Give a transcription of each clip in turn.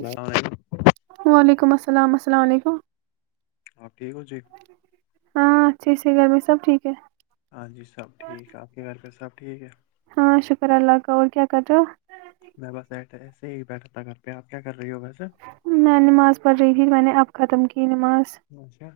اللام علیکم وعلیکم السلام السلام علیکم آپ ٹھیک ہو جی ہاں اچھی سی گھر می سب ٹھیک ہے ہاں جی سب ٹھیک ہے آپ کے گھر پ سب ٹھیک ہے ہاں شکر اللہ کا اور کیا کر رہے ہو میں بس ای ایسے ہی بیٹھا تھا گھر پی آپ کیا کر رہی ہو ویسے میں نماز پڑھ رہی تھی میں نے اب ختم کی نماز اچھا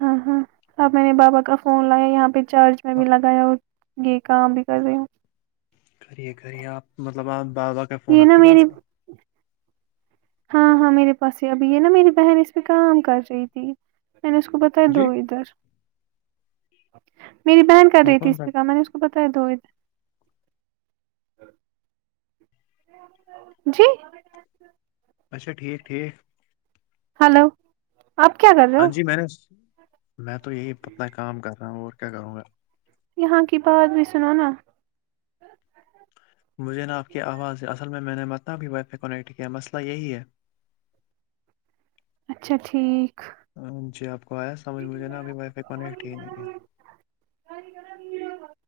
ہاں ہاں اب میں نے بابا کا فون لایا یہاں پہ چارج میں بھی لگایا اور یہ کام بھی کر رہی ہوں کرریے کرریے آپ مطلب آپ بابا کا فون یہ آپ نا کے میری پاس ہیں ہاں ہاں میرے پاس ہی ابھی یہ نا میری بہن اس پہ کام کر رہی تھی میں نے اس کو ب کر دو جی ادھر میری بہن کر وہ رہی تھی کون اس سا پ کام میںنے [unintelligible] جی اچھا ٹھیک ٹھیک ہلو آپ کیا کر رہیں ہاں جی میں نے میں تو یہی اپنا کام کر رہا ہوں اور کیا کروں گا یہاں کی بات بھی سنو نا مجھے نا آپ کی آواز ہے اصل میں میں نے مطلب نا ابھی وائی فائی کنیکٹ کیا مسئلہ یہی ہے اچھا ٹھیک جی آپ کو آیا سمجھ مجھے نا ابھی وائی فائی کنیکٹ ہی نہیں ہے [inaudible]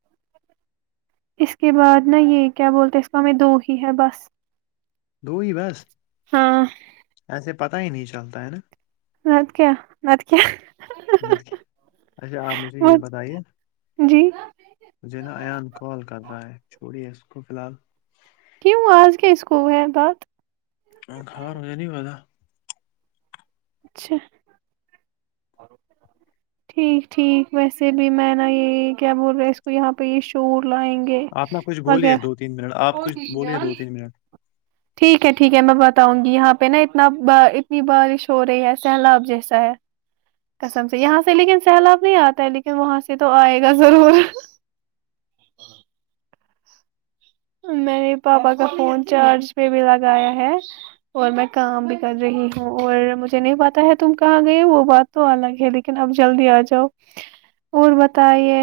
اس کے بعد ن یہ کیا بولتے ہیں اس کو ہمیں دو ہی ہے بس دو ہی بس ہاں ایسے پتا ہی نہیں چلتا ہے نا نت کیا نت کیا اچھا آپ مجھے وہ یہ بتائیے جی مجھے نا ایان کال کر رہا ہے چھوڑی ہے اس کو فی الحال کیو آز کیا اسکول ہے پات ہ خار م نہیں ہوا اچھا ٹھیک ٹھیک ویسے بھی میں نا یہ کیا بول رہا اس کو یہاں پہ یہ شور لائیں گے آپ نا کچھ بولیے دو تین منٹ آپ کچھ بولیے دو [unintelligible] تین منٹ ٹھیک ہے ٹھیک ہے میں بتاؤں گی یہاں پہ نا اتنا اتنی بارش ہو رہی ہے سیلاب جیسا ہے کسم سے یہاں سے لیکن سیلاب نہیں آتا ہے لیکن وہاں سے تو آئے گا ضرور میں نے پاپا کا فون چارج پہ بھی لگایا ہے اور میں کام بھی کر رہی ہوں اور مجھے نہیں پتاہ ہے تم کہاں گئے وہ بات تو الگ ہے لیکن اب جلدی آ جاؤ اور بتائیے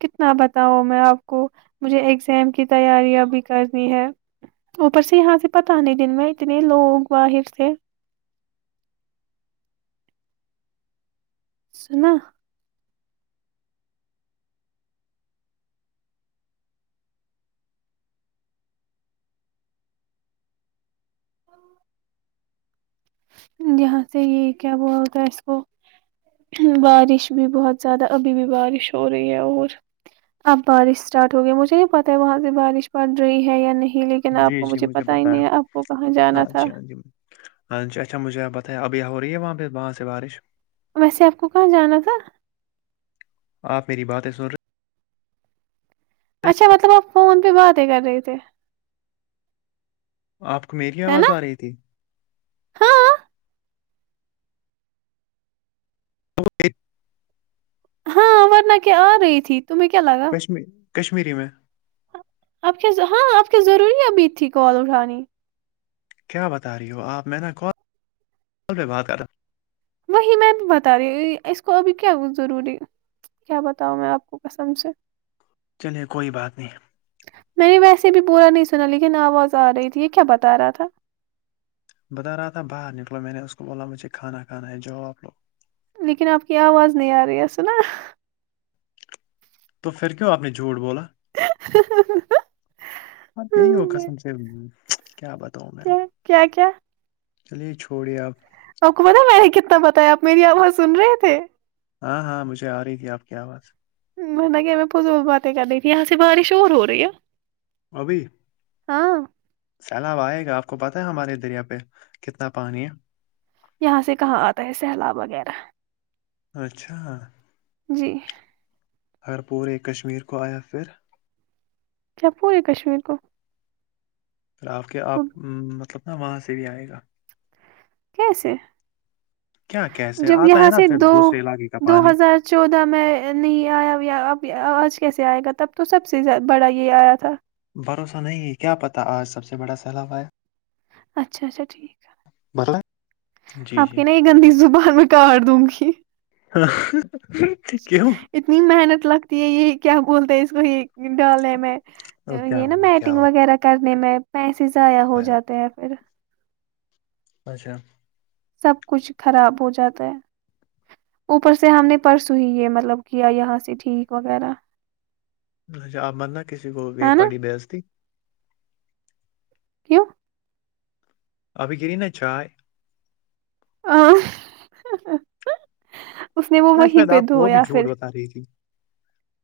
کتنا بتاؤں میں آپ کو مجھے اگزام کی تیاریاں بھی کرنی ہے اوپر سے یہاں سے پتاہ نہیں دن میں اتنے لوگ باہر سے سنا یہاں سے یہ کیا بول تھا ہے اس کو بارش بھی بہت زیادہ ابھی بھی بارش ہو رہی ہے اور اب بارش اسٹارٹ ہو گیا مجھے یہ پتاہ ہے وہاں سے بارش پڑ رہی ہے یا نہیں لیکن آپ کو مجھے پتا ہی نہیں ہے آپ کو کہاں جانا ہاں تھا جی ہاں جی ہاں جی اچھا مجھے پتہیا ابھی ہو رہی ہے وہاں پہ وہاں سے بارش ویسے آپ کو کہاں جانا تھا آپ میری باتیں سن رہے اچھا مطلب آپ فون پہ باتیں کر رہے تھے آپ کو میری ہے نا آواز آ رہی تھی ہاں تو ہاں ورنہ کہ آ رہی تھی تمہیں کیا لگا کشمی کشمیی میں- آپ کے ہاں آپ کے ضروری اب تھی کال اٹھانی کیا بتا رہی ہو آپ میں نا کال پ بات کر رہے وہی میں بھی بتا رہی اس کو ابھی کیا ضروری کیا بتاؤ میں آپ کو کسم سے چلیے کوئی بات نہیں ہے میں نے ویسے بھی پورا نہیں سنا لیکن آواز آ رہی تھی یہ کیا بتا رہا تھا بتا رہا تھا باہر نکلو میں نے اس کو بولا مجھے کھانا کھا ہے جوا آپ لو- لیکن آپ کی آواز نہیں آ رہی ہے س نا- تو پھر کیوں آپ نے جھوٹ بولا? [unintelligible] ہاں یہی ہو قسم سے کیا بتاؤں میں ا- کیا کیا کیا چلیے چھوڑیے آپ- آپ کو پت میں کتنا بتایا آپ میری آواز سن رہے تھے- ہاں- ہاں مجھے آ رہی تھی آپ کی آواز- میں نے کہ بز باتیں کری تھی ایسی بارش ہو رہی ہے- ابھی- ہاں- سیلاب آئے گا آپ کو پتہ ہے ہمارے دریا پہ کتنا پانی ہے- یہاں سے کہاں آتا ہے سیلاب وغیرہ- اچھا- جی- اگر پورے کشمیر کو آیا پھر- کیا پورے کشمیر کو- پھر آپ کے آپ مطلب نا وہاں سے بھی آئے گا- کیسے کیا کیسے جب آتا ہے یہاں نا سے پھر دو دوسرے علاقے کا دو پانی ہزار چودہ میں نہیں آیا اب آج کیسے آئے گا تب تو سب سےیادہ بڑا یہ آیا تھا- بھروسہ نہیں کیا پتا آج سب سے بڑا سیلاب آ ہے- اچھا- اچھا ٹھیک بھروسہ ہے جی آپ جی کے نا ایک اندھی زبان میں کاٹ دوں گی- [unintelligible] اتنی محنت لگتی ہے یہ کیا بولتے ہیں اس کو یہ ڈالنے میں تو کیا یہ نا ہوا کیا میٹنگ ہوا وغیرہ کرنے میں پیسے ضائع ہو یار جاتے ہیں- اور اچھا- سب کچھ خراب ہو جاتا ہے- اوپر سے ہم نے پرسوں ہی یہ مطلب کیا یہاں سے ٹھیک وغیرہ- اچھا آپ مرنا کسی کو یہ ہے نا پڑھی بے عزتی- کیوں ابھی گری ن چائے ا اس نے وہ وہیں پہ دھویا پھر- ساری ت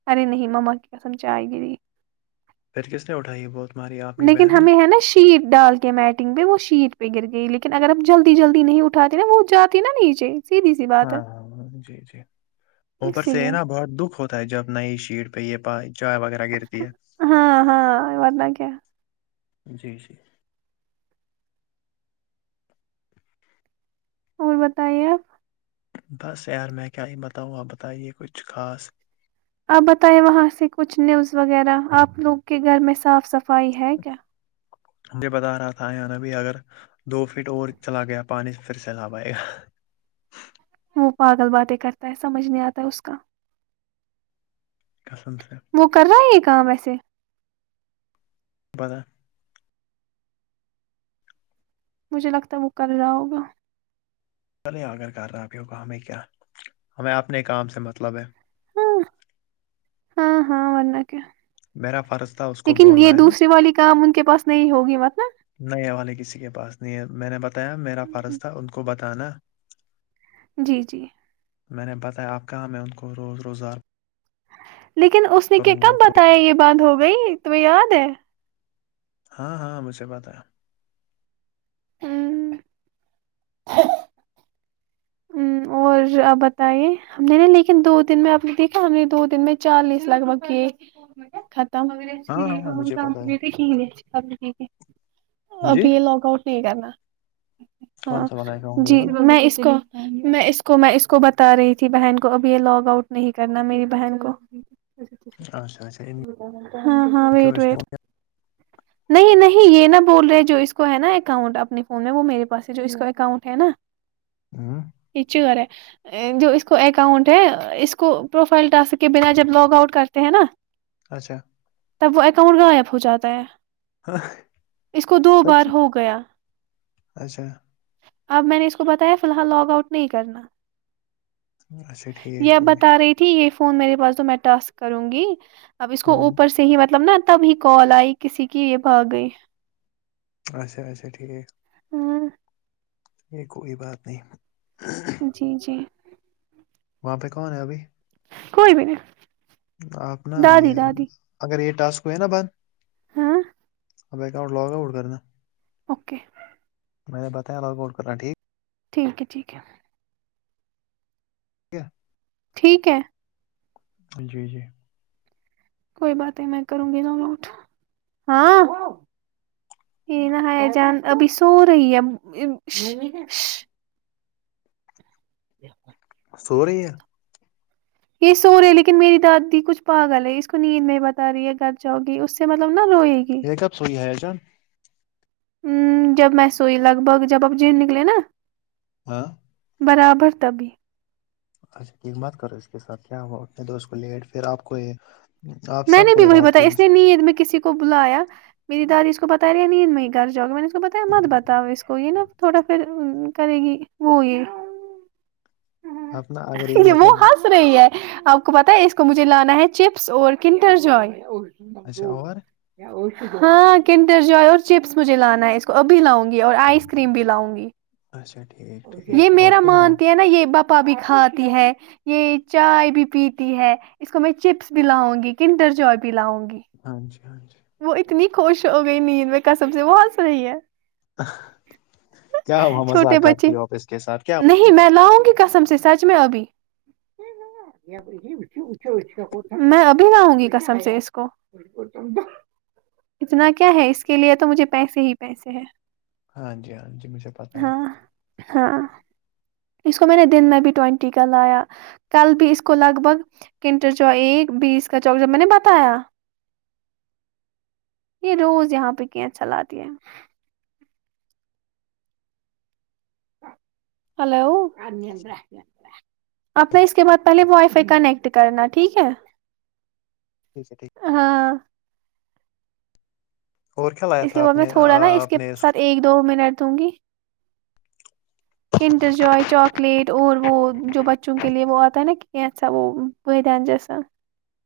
ارے نہیں مما کیم چائے گری- پھر کس نے اٹائی ہے بہت- ماری اپنی لیکن بہن نے ہمیں ہے نا شیت ڈال کے میٹنگ پہ وہ شیت پہ گر گئی لیکن اگر اب جلدی- جلدی نہیں اٹھاتی نا وہ جاتی نا نیچے- سیدھی سی بات ہاں ہے ہاں- ہاں جی -جی اوپر اسی سے ہے لیے نا بہت دکھ ہوتا- جب نئی شیٹ پہ یہ چائے وغیرہ گرتی ہے- ہاں- ہاں وات ن کیا- جی-جی اور بتائیے? بس یار میں کیا یہ بتاؤں آپ بتائیے کچھ خاص- آپ بتائیں وہاں سے کچھ نیوز وغیرہ آپ لوگ کے گھر میں صاف صفائی ہے کیا مجھے بتا رہا تھا یہ ن اب اگر دو فٹ اور چلا گیا پانی پھر سے لاب آئے گا وہ پاگل باتیں کرتا ہے سمجھ نہیں آتا ہے اس کا قسم سے وہ کر رہا ہے یہ کام وسے بدہ مجھے لگتا ہے وہ کر رہا ہوگا چلے آگر کر رہاب ہوگا ہمیں کیا ہمیں اپنے کام سے مطلب ہے ہاں ہاں ہاں ونک میرا فرض تھا اس کو لیکن یہ بولنا ہے نا دوسری والی کام ان کے پاس نہیں ہوگی مت ن نہیں والے کسی کے پاس نہیں ہے میں نے بتایا میرا فرض تھا ان کو بتانا جی جی میں نے بتایا آپ کہاں میں ان کو روز روزار لیکن اس نے کہ وہ کب کرو بتایا یہ بند ہو گئی تو یاد ہے ہاں ہاں مجھے پتایا ہ [unintelligible] ہ اور آپ بتے ہم نے نا لیکن دو دن میں آپ نے دیکھا ہم نے دو دن میں چالیس لگ بگ یہ ختم ہاں ہاں ہاں، مجھے پتا ہے اب جی یہ لگ آؤٹ نہیں کرنا کون ہاں سا والا اکاؤنٹ یہ جی والا میں اس کو میں اس کو میں اس کو بتا رہی تھی بہن کو اب یہ لاگ آؤٹ نہیں کرنا میری بہن کو اچھا اچھا ان ہاں ہاں کیوں ویٹ اس نے ہو ویٹ گیا؟ نہیں نہیں یہ نہا بول رہے جو اس کو ہے نا اکاؤنٹ اپنے فون میں وہ میرے پاس سے جو اس کو اکاؤنٹ ہے نا [inaudible] ہاں یہچغے جو اس کو اکاؤنٹ ہے اس کو پروفائل ٹاسک کے بنا جب لاگ آؤٹ کرتے ہیں نا [inaudible] اچھا تب وہ اکاؤنٹ غائب ہو جاتا ہے ہ [unintelligible] اس کو دو بار ہو گیا اچھا اب میں نے اس کو بتایا فی الحال لاگ آؤٹ نہیں کرنا اچھا یہ ٹھیک اب ٹھیک بتا رہی تھی یہ فون میرے پاس تو میں ٹسک کروں گی اب اس کو ہوں اوپر سے ہی مطلب نا تبھی کال آئی کسی کی یہ بھا گئی اھا اچھا ٹھیک ہاں یہ کوئی بات نہیں جی جی وہاں پہ کون ہے ا بھائی کوئی بھی نہیں آپ نا دادی یہ دادی اگر یہ ٹاسک ہوئے نا بد ہاں ابا ا لوگ اوٹ کر رہ نا اوکے میں نے بتایا رو کوٹ کرنا ٹھیک ٹھیک ہے ٹھیک ہے [unintelligible] ٹھیک ہے جی جی کوئی بات نہیں میں کروں گی تو نٹ ہاں یہ نہا جان ابھی سو رہی ہے [inaudible] سو رہی ہے یہ سو رہے لیکن میری دادی کچھ پاگل ہے اس کو نیند میں بتا رہی ہے گھر جاؤ گی اس سے مطلب نا روئے گی یہ کب سوئی ہے جان ا جب میں سوئی لگ بھگ جب آپ جم‌نکلے نا ہاں برابر طبی اچھا ایک مت کرو اس کے ساتھ کیا ہو اپنے دوست کو لیٹ پھر آپ کو آپ میں سب نے کو بھی یہ وہی رات کو بتایا اس کچھ نے نیند میں کسی کو بلایا میری دادی اس کو بتا رہی ہے نیند میں ہی گھر جاؤے میں نے اس کو بتایا مت بتاؤا اس کو یہ نا تھوڑا پھر کرے گی وہ یہ ہ آپ نا اگر یہ وہ مطلب ہنس رہی ہے آپ کو پت ہے اس کو مجھے لانا ہے چپس اور کنڈر جو ے اچھا اور ہاں کنڈر جوے اور چپس مجھے لانا ہے ابھی لاؤں گی اور آئس کریم بھی لاؤں گی اچھا ٹھیک یہ ٹھیک اور میرا کیا ہوا مانتے ہیں نا یہ باپ پپا بھی کھاتی ہے یہ چائے بھی پیتی ہے اس کو میں چپس بھی لاؤں گی کندر جوے بھی لاؤ گی ہاں جی ہاں جی وہ اتنی خوش ہو گئی نیند میں قسب سے وہ ہنس رہی ہے کیا ہو مزا چھوٹے بچے کرتی اپ اس کے ساتھ کیا ہو نہیں میں لاؤں گی قسم سے سچ میں ابھی [unintelligible] لاؤں گی کسم سے اس کو اتنا کیا ہے اس کے لیے تو مجھے پیسے ہی پیسے ہے ہاں جی ہاں جی مجھے پتا ہے ہاں اس کو میں نے دن میں بھی ٹوینٹی کا لایا کل بھی اس کو لگ بھگ کنٹر ایک بیس کا چوک جب میں نے بتایا یہ روز یہاں پہ کی اچھا لاتی ہے ہلو اپ نے اس کے بعد پہلے وائی فائی کنیکٹ کرنا ٹھیک ہے ٹیک ہےٹیک ہاں اور کیا لایا اس تھا کے بعد آپ میں نے تھوڑا نا اس آپ کے نے کو ساتھ ایک دو منٹ دوں گی کنٹر جائے چاکلیٹ اور وہ جو بچوں کے لیے وہ آتا ہے نا سا وہ بدان جیسا [unintelligible]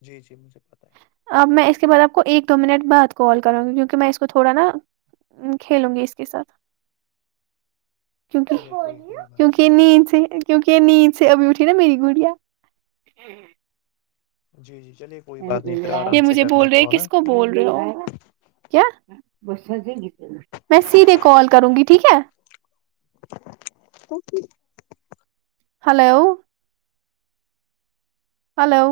جی جی مجھے پتاہے اب میں اس کے بعد آپ کو ایک دو منٹ بعد کال کروں گی کیونکہ میں اس کو تھوڑا نا کھیلوں گی اس کے ساتھ کیونکہ چلیے کوئی کوئی بات کیونکہ ا نہیں سے کیونکہ نیند سے ابھی اٹھی نا میری گڑیا جی جی چلیے کوئی بات نہیں پھر یہ آرام سے مجھے کرنا بول رہے کال ہے کس کو بول رہے ہو کیا میں سیرے کال کروں گی ٹھیک ہے تو ہلو ہلو